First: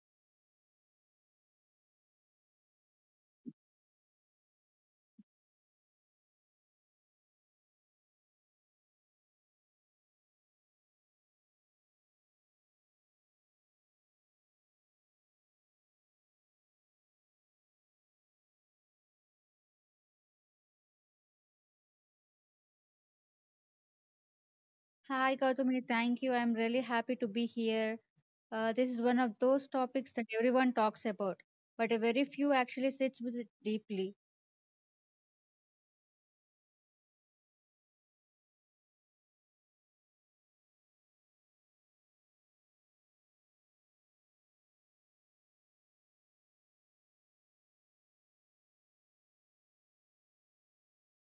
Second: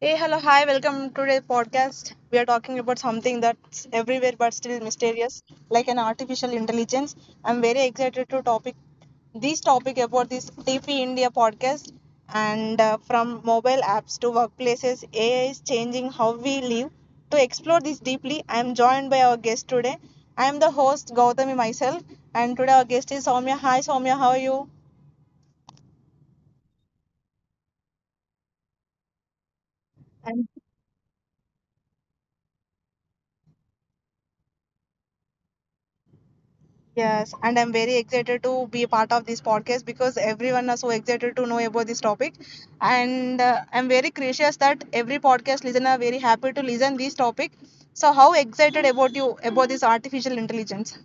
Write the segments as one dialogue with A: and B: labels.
A: Hey, hello, hi, welcome to today's podcast. We are talking about something that's everywhere but still mysterious, like an artificial intelligence. I'm very excited to topic this topic about this TP India podcast and from mobile apps to workplaces, AI is changing how we live. To explore this deeply, I am joined by our guest today. I am the host Gautami myself, and today our guest is Soumya. Hi, Soumya, how are you?
B: Hi, Gautami. Thank you. I'm really happy to be here. This is one of those topics that everyone talks about, but a very few actually sits with it deeply.
A: Yes, and I'm very excited to be a part of this podcast because everyone is so excited to know about this topic, and I'm very gracious that every podcast listener very happy to listen this topic. So, how excited about you about this artificial intelligence?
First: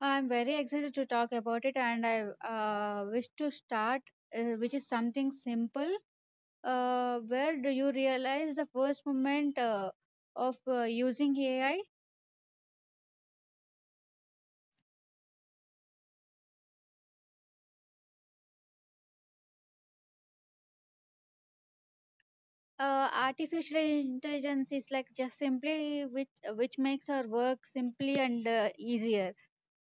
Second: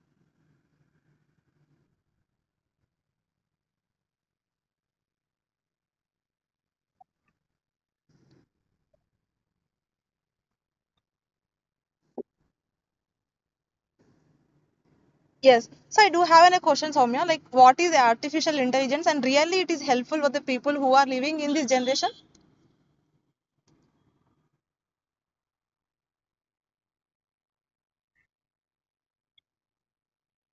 B: I'm very excited to talk about it, and I wish to start, which is something simple. Where do you realize the first moment of using AI?
A: Yes, so I do have a question, Soumya. Like, what is artificial intelligence, and really, it is helpful for the people who are living in this generation?
B: Artificial intelligence is like just simply which makes our work simply and easier.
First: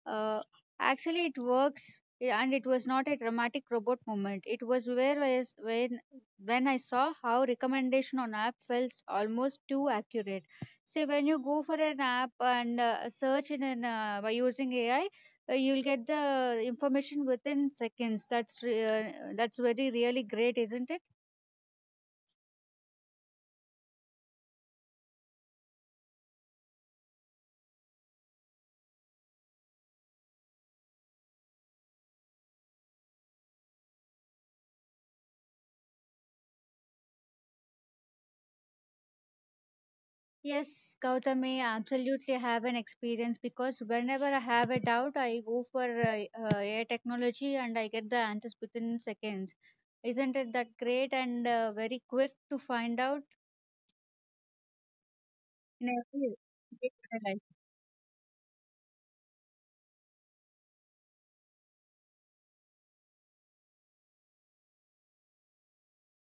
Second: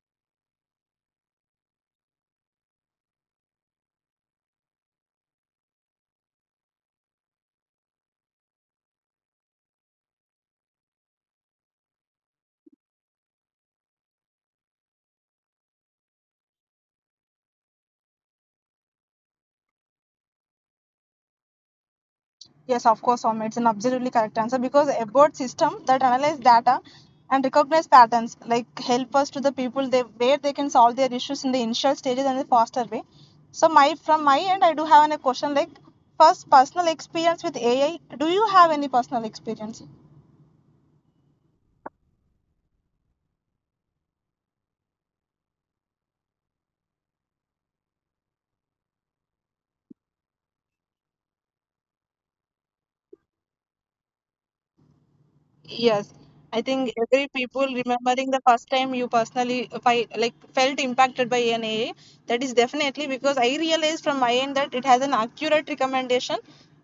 B: Uh, Actually, it works, and it was not a dramatic robot moment. It was where was when I saw how recommendation on app felt almost too accurate. Say when you go for an app and search in an by using AI, you'll get the information within seconds. That's very really great, isn't it?
A: Yes, of course, Om. It's an absolutely correct answer because a board system that analyze data and recognize patterns like help us to the people they where they can solve their issues in the initial stages and the faster way. So my from my end, I do have a question like first personal experience with AI. Do you have any personal experience?
B: Yes, Gautami, I absolutely have an experience because whenever I have a doubt, I go for AI technology and I get the answers within seconds. Isn't it that great and very quick to find out
A: Yes,
B: in
A: I
B: every
A: think every people
B: day-to-day life?
A: remembering the first time you personally like felt impacted by an AA, that is definitely because I realized from my end that it has an accurate recommendation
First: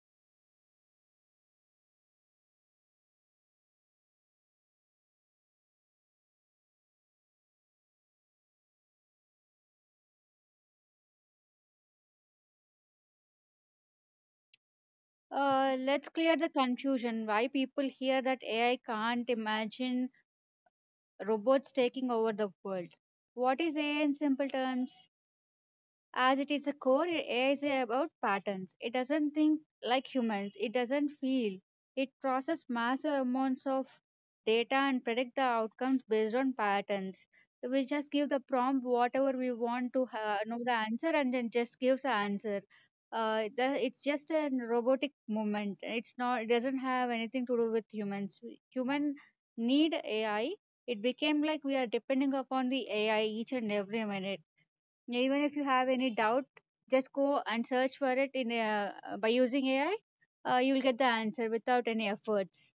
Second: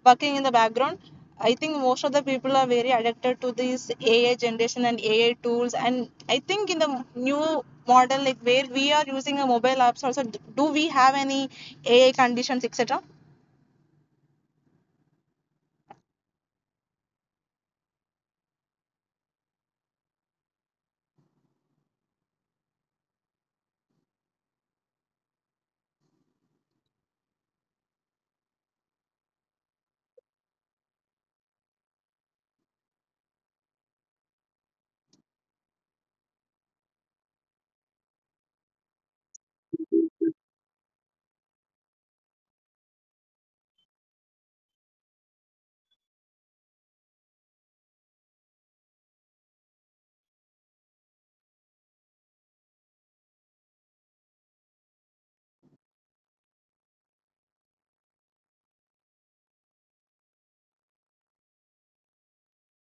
A: working in the background. I think most of the people are very addicted to this AA generation and AA tools, and I think in the new model like where we are using a mobile apps also, do we have any AA conditions etc.
B: Let's clear the confusion. Why people hear that AI can't imagine robots taking over the world? What is AI in simple terms? As it is a core, AI is about patterns. It doesn't think like humans, it doesn't feel. It processes massive amounts of data and predict the outcomes based on patterns. So, we just give the prompt whatever we want to know the answer and then just gives the answer. It's just a robotic movement. It's not. It doesn't have anything to do with humans. Human need AI. It became like we are depending upon the AI each and every minute, yeah. Even if you have any doubt, just go and search for it in by using AI. You'll get the answer without any efforts.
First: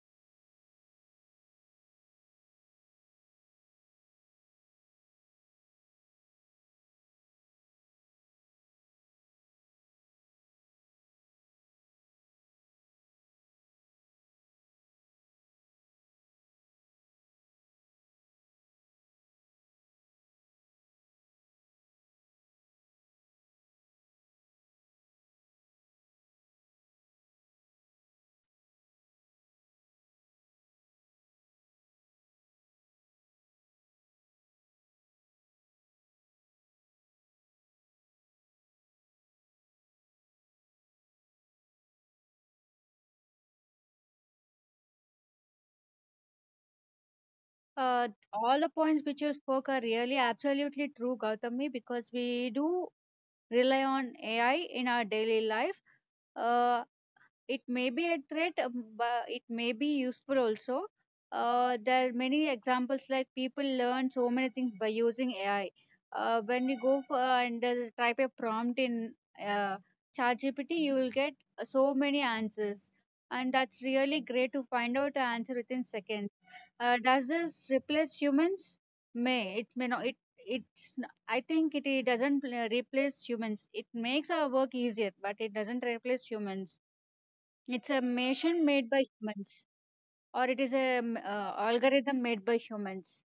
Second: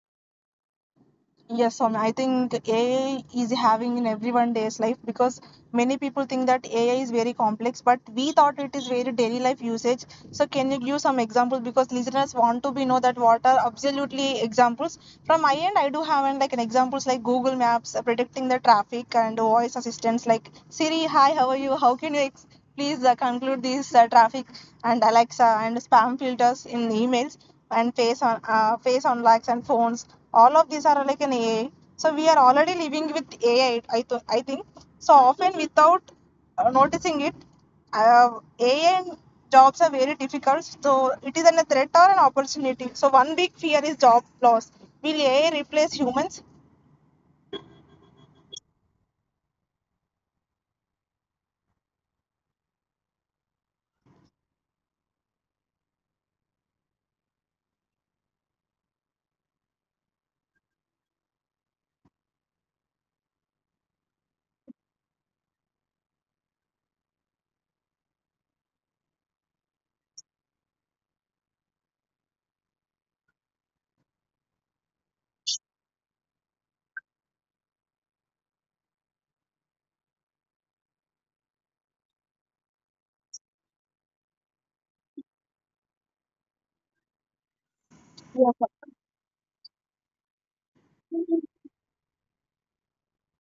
A: Yes, Soumya, I think AI is having in everyone day's life because many people think that AI is very complex, but we thought it is very daily life usage. So can you give some examples because listeners want to be know that what are absolutely examples. From my end, I do have an, like an examples like Google Maps predicting the traffic and voice assistants like Siri, hi, how are you? How can you please conclude this traffic and Alexa and spam filters in emails and face on face on likes and phones, all of these are like an AI. So we are already living with AI. I think so often without noticing it. uh, AI and jobs are very difficult, so it is an, a threat or an opportunity. So one big fear is job loss. Will AI replace humans?
B: All the points which you spoke are really absolutely true, Gautami, because we do rely on AI in our daily life. Uh, it may be a threat, but it may be useful also. There are many examples like people learn so many things by using AI. When we go for and type a prompt in uh, ChatGPT, you will get so many answers, and that's really great to find out the answer within seconds. Does this replace humans? May it may not. I think it doesn't replace humans. It makes our work easier, but it doesn't replace humans. It's a machine made by humans, or it is a algorithm made by humans.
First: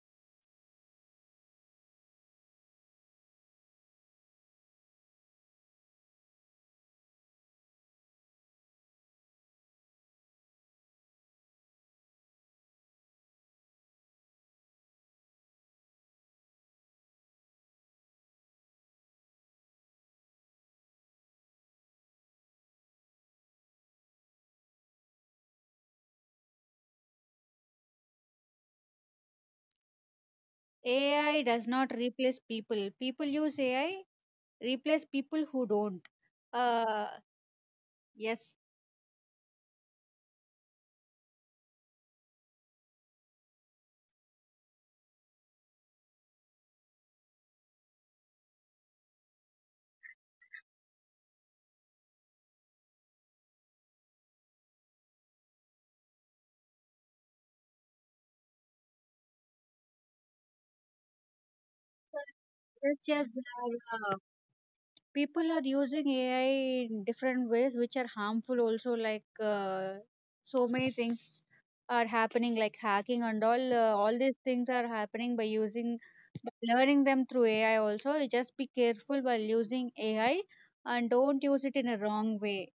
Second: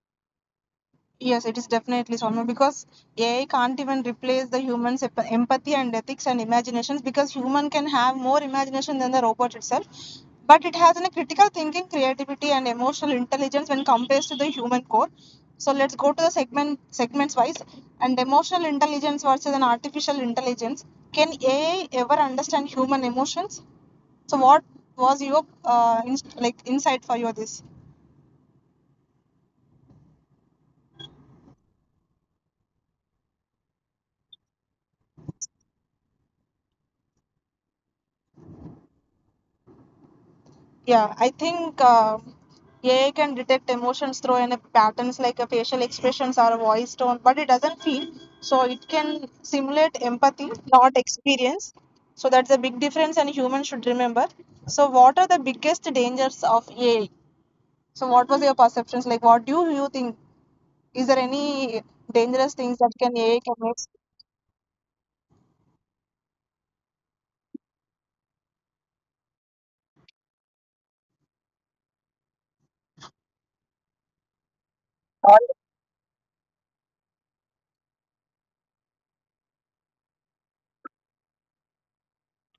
A: Yes, it is definitely Soumya because AI can't even replace the human's empathy and ethics and imaginations because human can have more imagination than the robot itself. But it has a critical thinking, creativity, and emotional intelligence when compared to the human core. So let's go to the segments wise and emotional intelligence versus an artificial intelligence. Can AI ever understand human emotions? So what was your like insight for your this?
B: AI does not replace people. People use AI, replace people who don't. Uh, yes,
A: Yeah, I think AI can detect emotions through any patterns like a facial expressions or a voice tone, but it doesn't feel. So it can simulate empathy, not experience. So that's a big difference, and humans should remember. So what are the biggest dangers of AI? So what was your perceptions like? What do you think? Is there any dangerous things
B: yes,
A: that can
B: yes.
A: AI can make?
B: People are using AI in different ways, which are harmful also. Like so many things are happening, like hacking and all. All these things are happening by using, by learning them through AI. Also, you just be careful while using AI and don't use it in a wrong way.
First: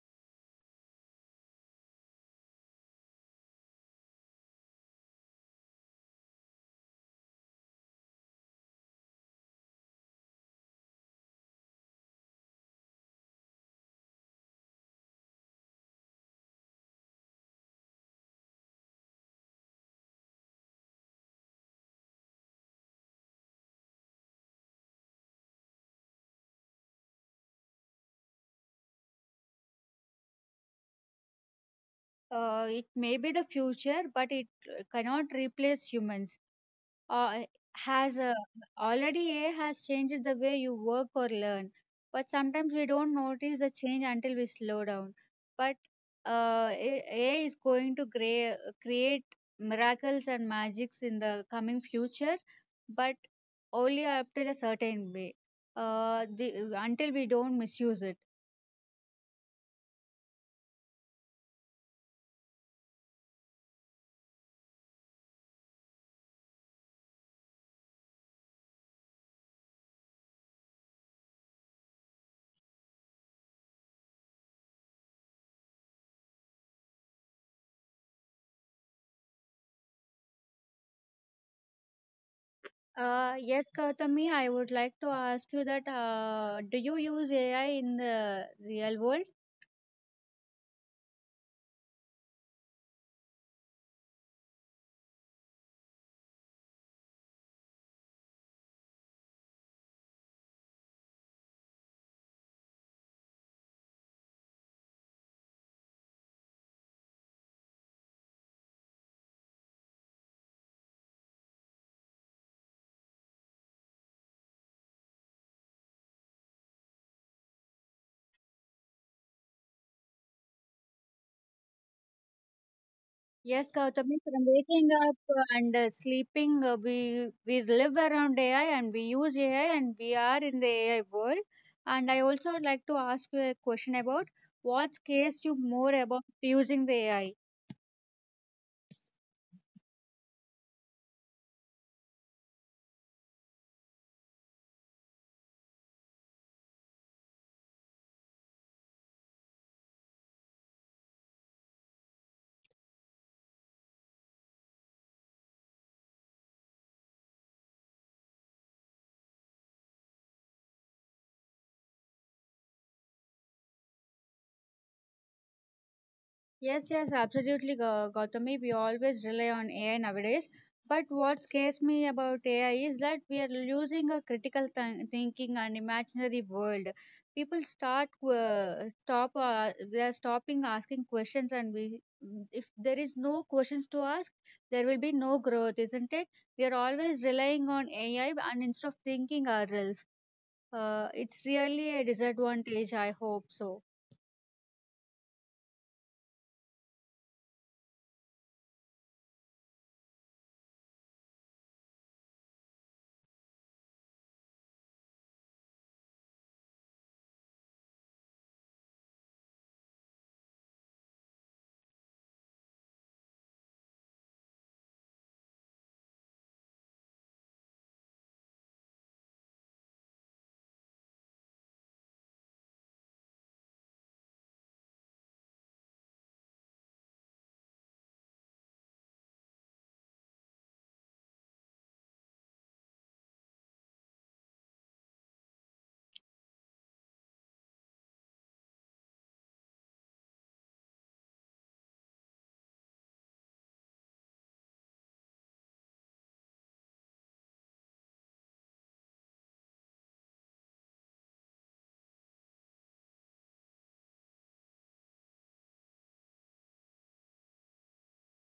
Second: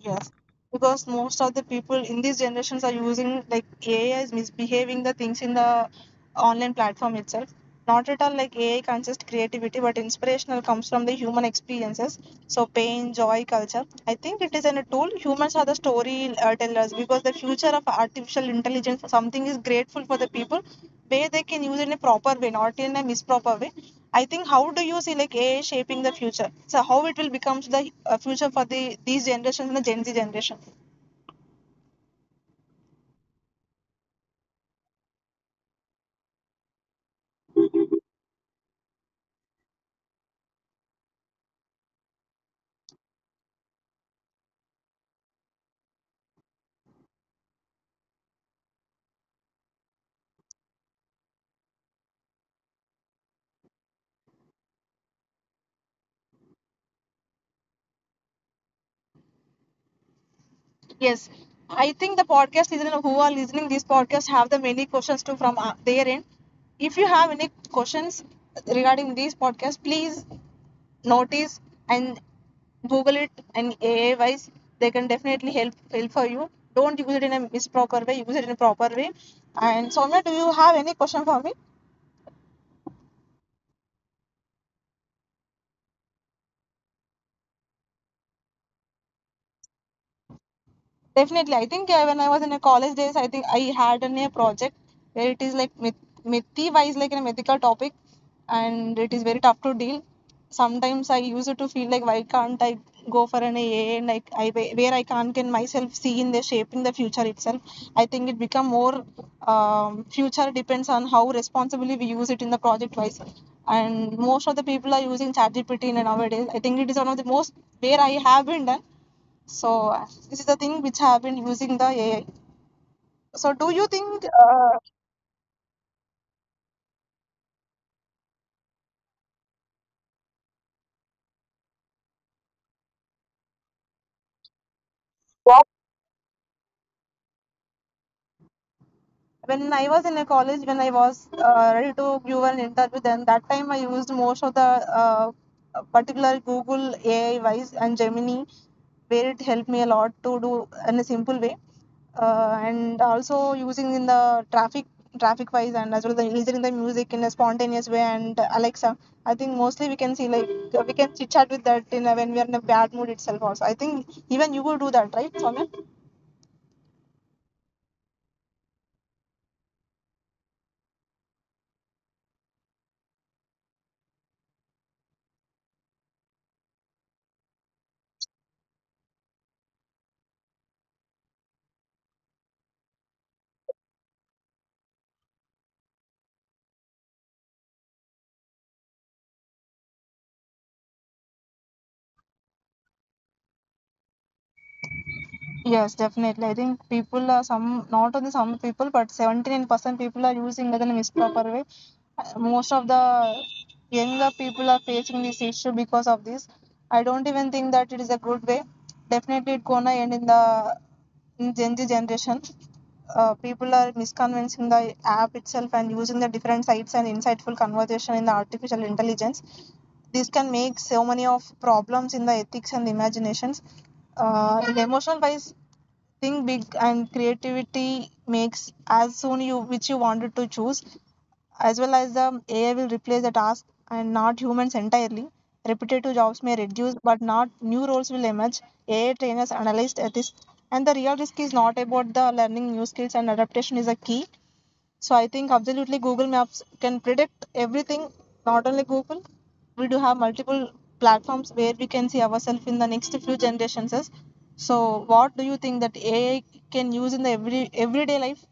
A: Yes, because most of the people in these generations are using like AI is misbehaving the things in the online platform itself. Not at all like AI can just creativity, but inspirational comes from the human experiences. So pain, joy, culture. I think it is an, a tool. Humans are the story tellers because the future of artificial intelligence, something is grateful for the people where they can use it in a proper way, not in a misproper way. I think how do you see like AI shaping the future? So how it will become the future for the these generations and the Gen Z generation?
B: It may be the future, but it cannot replace humans. Uh, has Already AI has changed the way you work or learn, but sometimes we don't notice the change until we slow down. But AI is going to create miracles and magics in the coming future, but only up till a certain way. Until we don't misuse it.
A: Yes, I think the podcast listener who are listening this podcast have the many questions too from their end. If you have any questions regarding this podcast, please notice and google it, and AI wise they can definitely help for you. Don't use it in a misproper way, use it in a proper way. And Soumya, do you have any question for me?
B: Yes, Gautami, I would like to ask you that, do you use AI in the real world?
A: Definitely, I think yeah, when I was in a college days, I think I had an, a project where it is like mythi wise, like in a mythical topic, and it is very tough to deal. Sometimes I used to feel like why can't I go for an A? A and like I where I can't can myself see in the shape in the future itself. I think it become more future depends on how responsibly we use it in the project wise. And most of the people are using ChatGPT in a nowadays. I think it is one of the most where I have been done. So this is the thing which I have been using the AI. So do
B: Yes,
A: you
B: Gautam,
A: think
B: from waking up and sleeping, we live around AI and we use AI and we are in the AI world. And I also would like to ask you a question about, what scares you more about using the AI?
A: when I was in a college, when I was ready to give an interview, then that time I used most of the uh, particular Google AI wise and Gemini, where it helped me a lot to do in a simple way, and also using in the traffic wise and as well the using the music in a spontaneous way and Alexa. I think mostly we can see like we can chit chat with that in a, when we are in a bad mood itself. Also, I think even you will do that, right, Soumya?
B: Yes, yes, absolutely, Gautami. We always rely on AI nowadays. But what scares me about AI is that we are losing a critical thinking and imaginary world. People start stop. They are stopping asking questions, and if there is no questions to ask, there will be no growth, isn't it? We are always relying on AI, and instead of thinking ourselves, it's really a disadvantage. I hope so.
A: Yes, definitely. I think people are some, not only some people, but 79% people are using it in a misproper way. Most of the younger people are facing this issue because of this. I don't even think that it is a good way. Definitely, it gonna end in the in Gen Z generation. People are misconvincing the app itself and using the different sites and insightful conversation in the artificial intelligence. This can make so many of problems in the ethics and imaginations, in the emotional wise. Think big and creativity makes as soon you which you wanted to choose, as well as the AI will replace the task and not humans entirely. Repetitive jobs may reduce, but not new roles will emerge. AI trainers analyzed at this, and the real risk is not about the learning new skills, and adaptation is a key. So I think absolutely Google Maps can predict everything, not only Google. We do have multiple platforms where we can see ourselves in the next few generations. So what do you think that AI can use in the every everyday life?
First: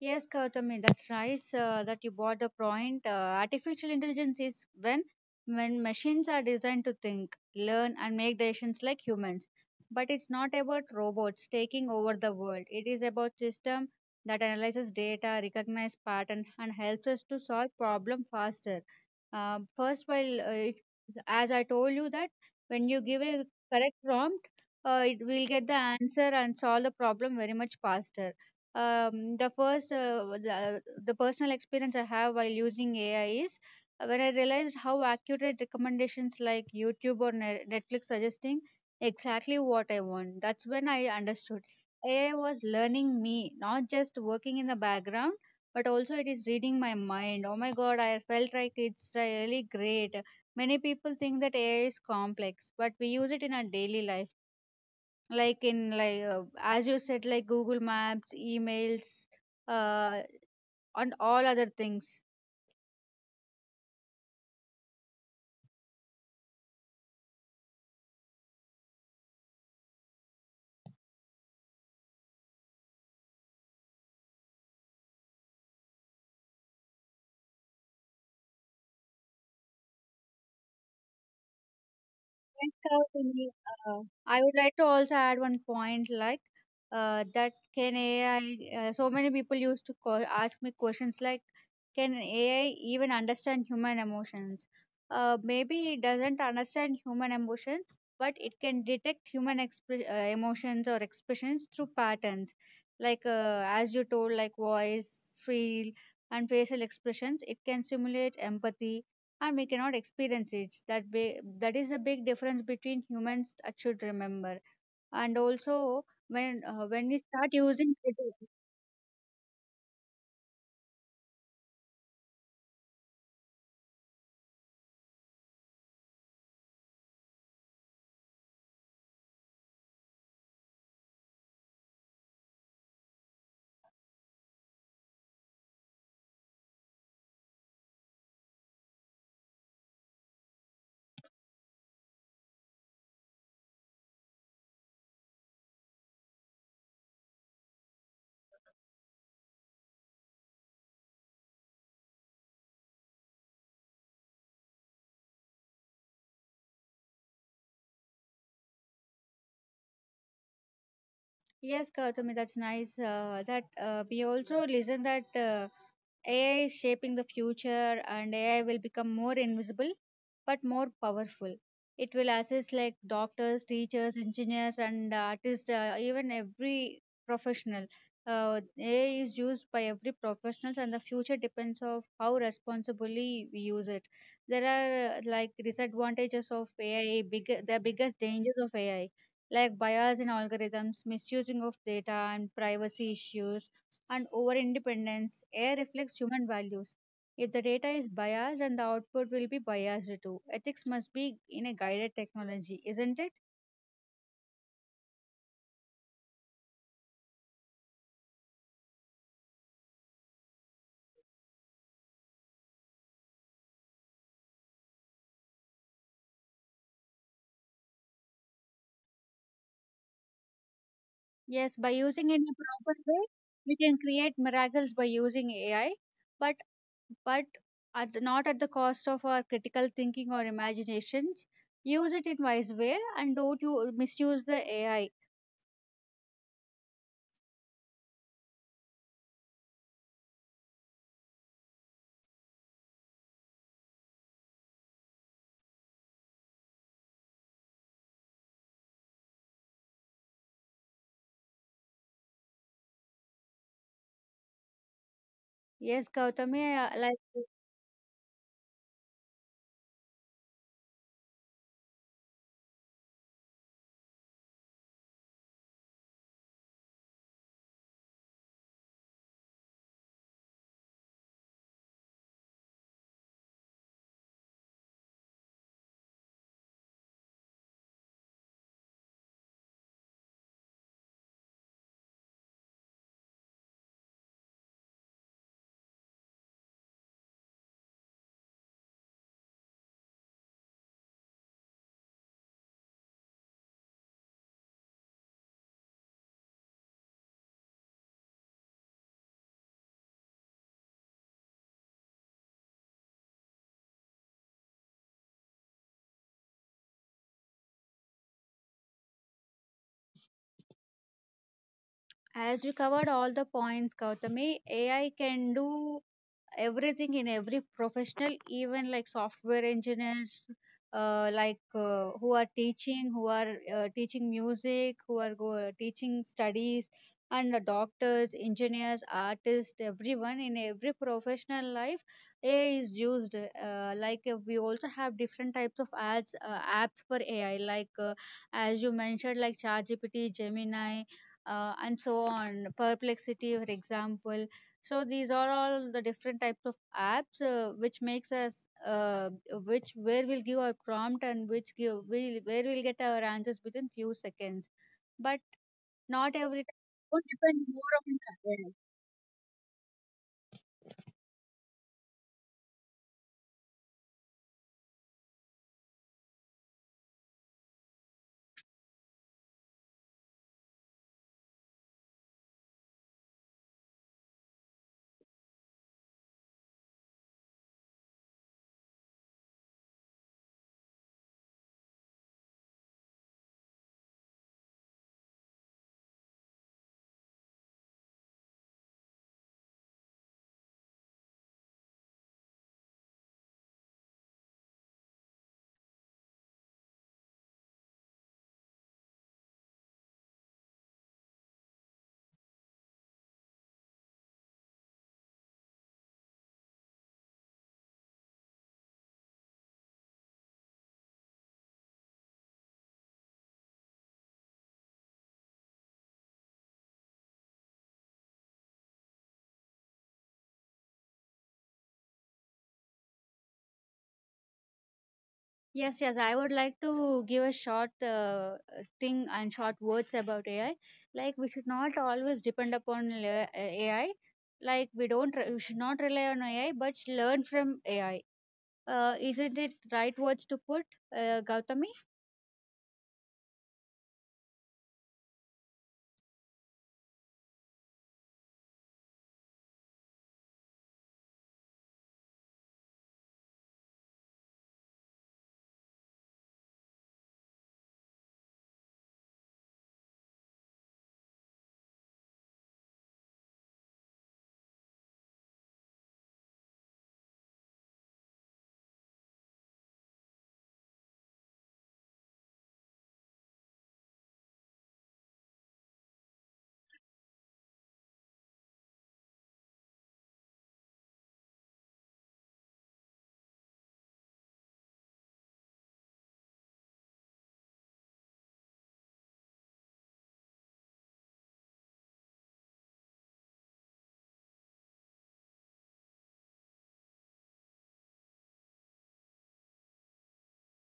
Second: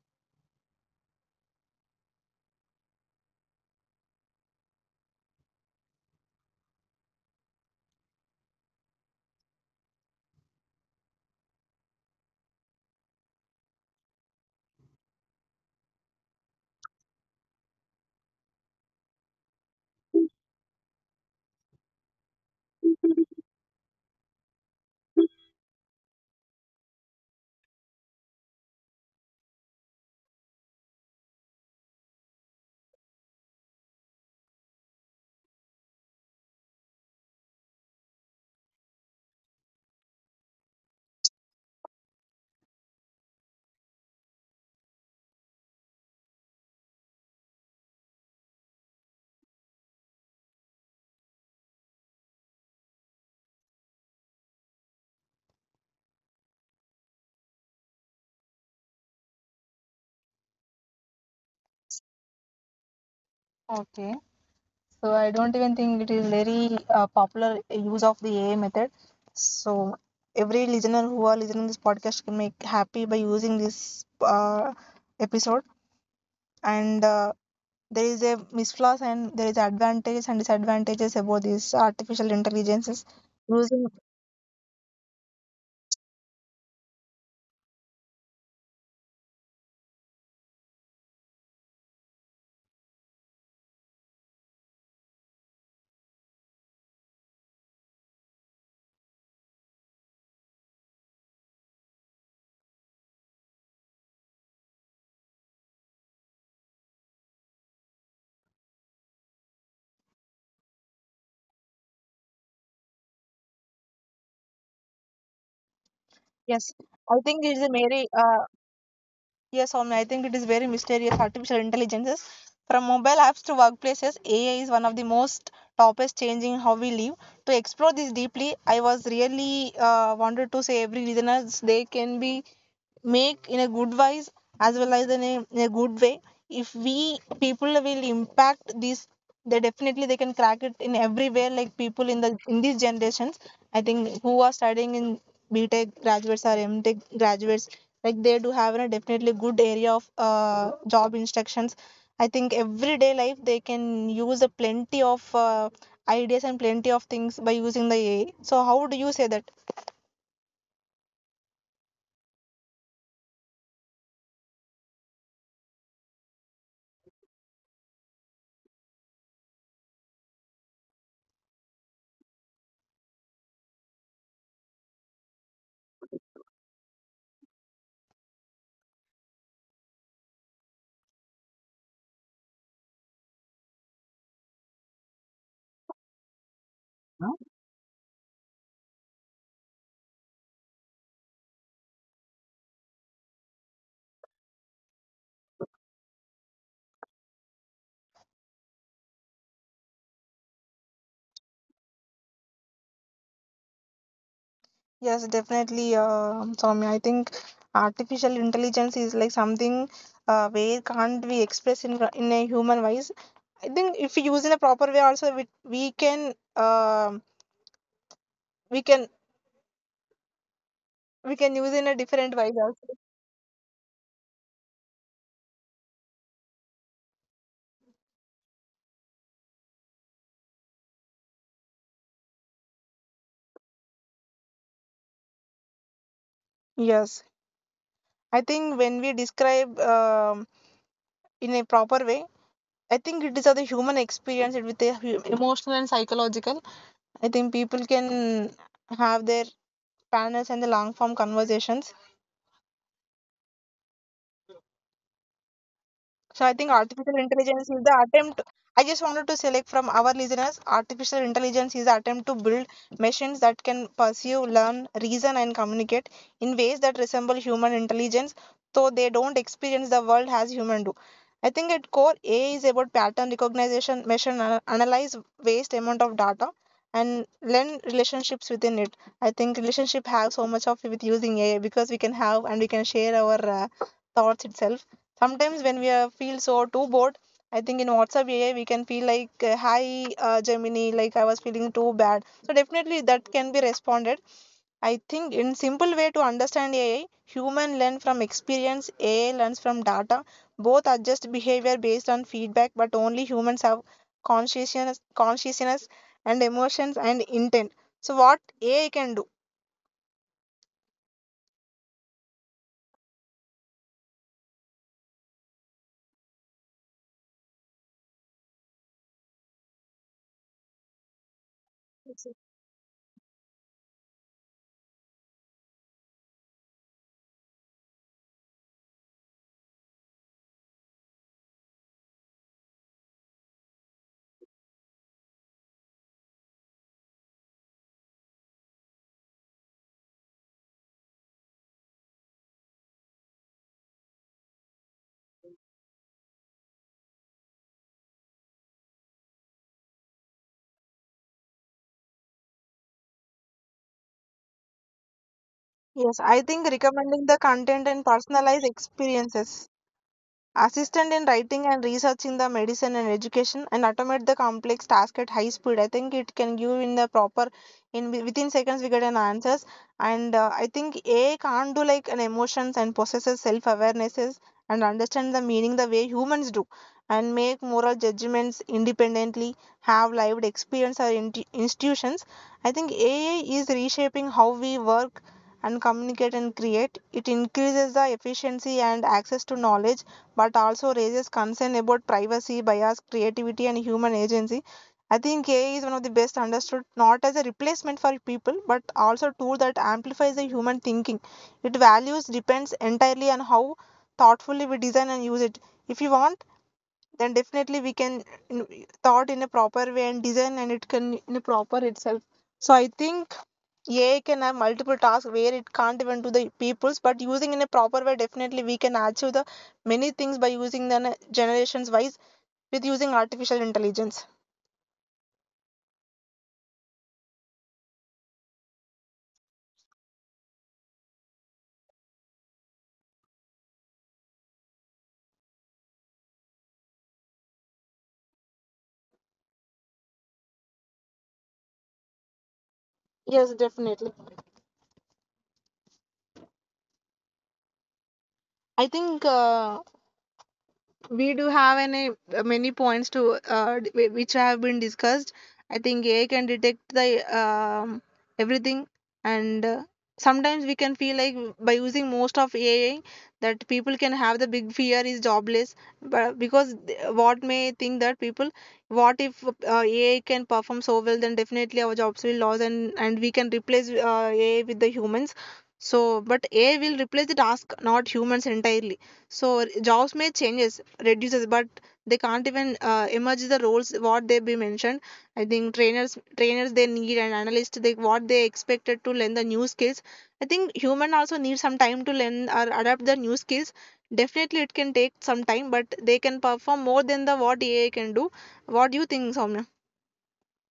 B: Yes, Gautami, that's nice that you brought the point. Artificial intelligence is when machines are designed to think, learn, and make decisions like humans. But it's not about robots taking over the world. It is about system that analyzes data, recognize pattern, and helps us to solve problem faster. First, as I told you that when you give a correct prompt, it will get the answer and solve the problem very much faster. The the personal experience I have while using AI is when I realized how accurate recommendations like YouTube or Netflix suggesting exactly what I want, that's when I understood AI was learning me, not just working in the background, but also it is reading my mind. Oh my god, I felt like it's really great. Many people think that AI is complex, but we use it in our daily life, like as you said, like Google Maps, emails, uh, and all other things.
A: Okay, so I don't even think it is very popular use of the AI method. So every listener who are listening this podcast can make happy by using this episode. And there is a misflaws and there is advantages and disadvantages about these artificial
B: Friends
A: intelligences
B: company, uh,
A: using.
B: I would like to also add one point like that, can AI, so many people used to call, ask me questions like, can AI even understand human emotions? Maybe it doesn't understand human emotions, but it can detect human emotions or expressions through patterns, like as you told, like voice, feel, and facial expressions. It can simulate empathy and we cannot experience it, that is a big difference between humans that should remember. And also
A: Yes,
B: when we
A: I
B: start
A: think it is
B: using
A: a
B: it,
A: very yes Omni, I think it is very mysterious artificial intelligences. From mobile apps to workplaces, AI is one of the most topics changing how we live. To explore this deeply, I was really wanted to say every listeners they can be make in a good wise, as well as in a good way. If we people will impact these, they definitely they can crack it in everywhere, like people in the in these generations. I think who are studying in BTech graduates or MTech graduates, like they do have a definitely good area of job instructions. I think everyday life they can use a plenty of ideas and plenty of things by using the AI. So how do you say that?
B: yes Kautami, that's nice that we also listen that AI is shaping the future and AI will become more invisible but more powerful. It will assist like doctors, teachers, engineers, and artists, even every professional. AI is used by every professionals, and the future depends of how responsibly we use it. There are like disadvantages of AI, the biggest dangers of AI, like bias in algorithms, misusing of data, and privacy issues and over independence. AI reflects human values. If the data is biased, and the output will be biased too. Ethics must be in a guided technology, isn't it?
A: Yes, definitely, Soumya. I think artificial intelligence is like something where can't be expressed in in a human voice. I think if we use in a proper way, also we can we can
B: Yes,
A: we
B: by
A: can use
B: using
A: in
B: in
A: a
B: a
A: different
B: proper
A: voice
B: way,
A: also.
B: we can create miracles by using AI, but but at, not at the cost of our critical thinking or imaginations. Use it in wise way and don't you misuse the AI.
A: Yes, I think when we describe in a proper way, I think it is of the human experience it with the emotional and psychological. I think people can have their panels and the long form conversations.
B: Yes, Gautami, like
A: So I think artificial intelligence is the attempt. I just wanted to select from our listeners. Artificial intelligence is the attempt to build machines that can pursue, learn, reason, and communicate in ways that resemble human intelligence, though they don't experience the world as human do. I think at core, AI is about pattern recognition, measure, and analyze vast amount of data, and learn relationships within it. I think relationship have so much of with using AI because we can have and we can share our thoughts itself sometimes when we are, feel so too bored. I think in WhatsApp AI we can feel like hi Gemini, like I was feeling too bad, so definitely that can be responded. I think in simple way to understand AI, human learn from experience, AI learns from data. Both adjust behavior based on feedback, but only humans have consciousness, and emotions and intent. So what AI can do?
B: as you covered all the points, Gautami, AI can do everything in every professional, even like software engineers, who are teaching music, who are teaching studies, and the doctors, engineers, artists, everyone in every professional life, AI is used. We also have different types of ads, apps for AI, like as you mentioned, like ChatGPT, Gemini. And so on, perplexity, for example, so these are all the different types of apps which makes us which where we'll give our prompt and which give we where we'll get our answers within few seconds. But
A: Yes,
B: not
A: I think
B: every time. It
A: recommending
B: would
A: the
B: depend
A: content
B: more
A: and
B: on
A: personalized
B: the,
A: experiences, assistant in writing and research in the medicine and education, and automate the complex task at high speed. I think it can give in the proper, within seconds we get an answers. And I think AI can't do like an emotions and possesses self-awarenesses and understand the meaning the way humans do, and make moral judgments independently, have lived experience or institutions. I think AI is reshaping how we work and communicate and create. It increases the efficiency and access to knowledge, but also raises concern about privacy, bias, creativity, and human agency. I think AI is one of the best understood not as a replacement for people, but also a tool that amplifies the human thinking. Its values depends entirely on how thoughtfully we design and use it. If you want, then definitely we can, in- thought in a proper way and design, and it can in a proper itself. So I think AI can have multiple tasks where it can't even do the people's, but using in a proper way, definitely we can achieve the many things by using the generations wise with using artificial intelligence.
B: yes, yes. I would like to give a short thing and short words about AI. Like we should not always depend upon AI. Like we don't re- we should not rely on AI, but learn from AI. Isn't it right words to put, Gautami?
A: Yes, definitely. I think we do have any many points to which have been discussed. I think AI can detect the um, everything. And sometimes we can feel like by using most of AI that people can have the big fear is jobless. But because what may think that people, what if AI can perform so well, then definitely our jobs will lose, and we can replace AI with the humans. So but AI will replace the task, not humans entirely. So jobs may changes, reduces, but they can't even emerge the roles what they be mentioned. I think trainers they need, and analysts they what they expected to learn the new skills. I think human also need some time to learn or adapt the new skills. Definitely it can take some time, but they can perform more than the what AI can do. What do you think, Soumya?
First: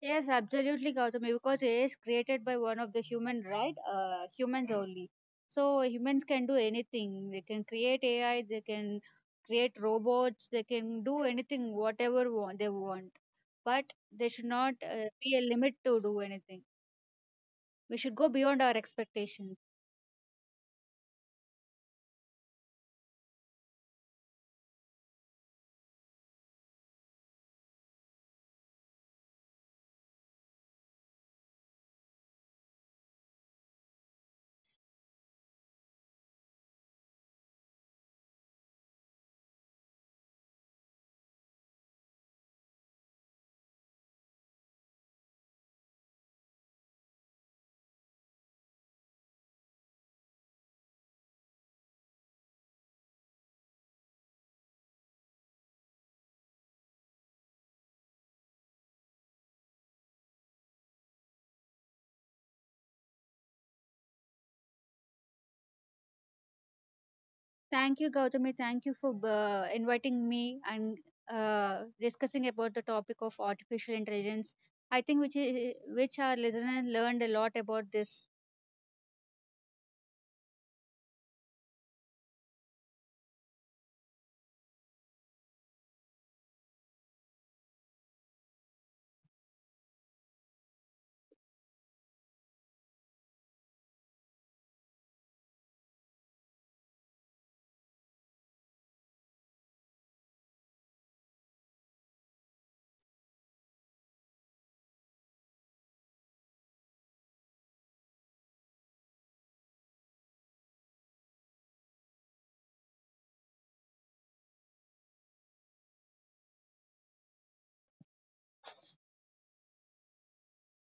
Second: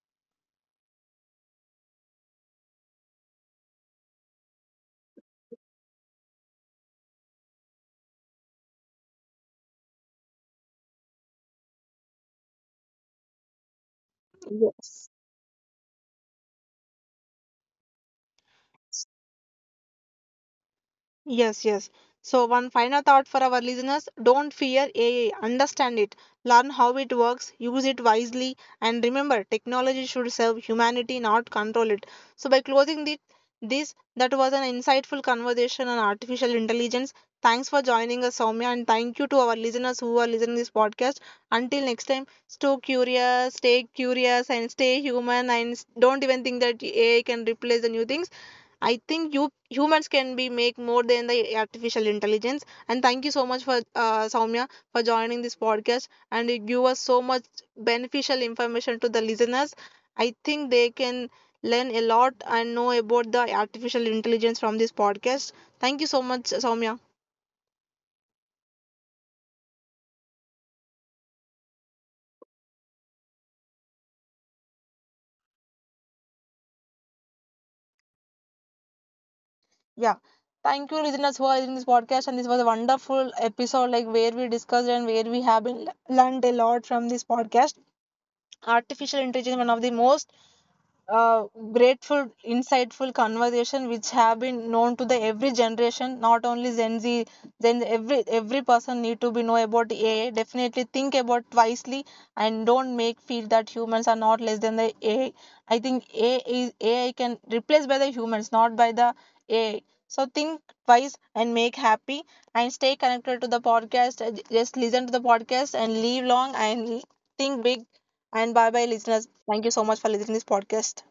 B: Yes, absolutely, Gautami, because AI is created by one of the human, right? Humans only. So humans can do anything. They can create AI, they can create robots, they can do anything, whatever want, they want. But there should not be a limit to do anything. We should go beyond our expectations.
A: Yes, yes. So one final thought for our listeners: don't fear AI, understand it, learn how it works, use it wisely, and remember technology should serve humanity, not control it. So by closing this, that was an insightful conversation on artificial intelligence. Thanks for joining us, Soumya, and thank you to our listeners who are listening this podcast. Until next time, stay curious, and stay human, and don't even think that AI can replace the new things. I think you humans can be make more than the artificial intelligence. And thank you so much for Soumya for joining this podcast, and you give us so much beneficial information to the listeners. I think they can learn a lot and know about the artificial intelligence from this podcast. Thank you so much, Soumya.
B: Thank you, Gautami. Thank you for inviting me and discussing about the topic of artificial intelligence. I think which which our listeners learned a lot about this
A: Yeah. Thank you, listeners, for listening this podcast. And this was a wonderful episode, like where we discussed and where we have been learned a lot from this podcast. Artificial intelligence, one of the most uh, grateful, insightful conversation which have been known to the every generation, not only Gen Z. Then every person need to be know about AI. Definitely think about wisely, and don't make feel that humans are not less than the AI. Think AI is, AI can replace by the humans, not by the AI. So think twice and make happy and stay connected to the podcast. Just listen to the podcast and live long and think big. And bye bye listeners. Thank you so much for listening to this podcast.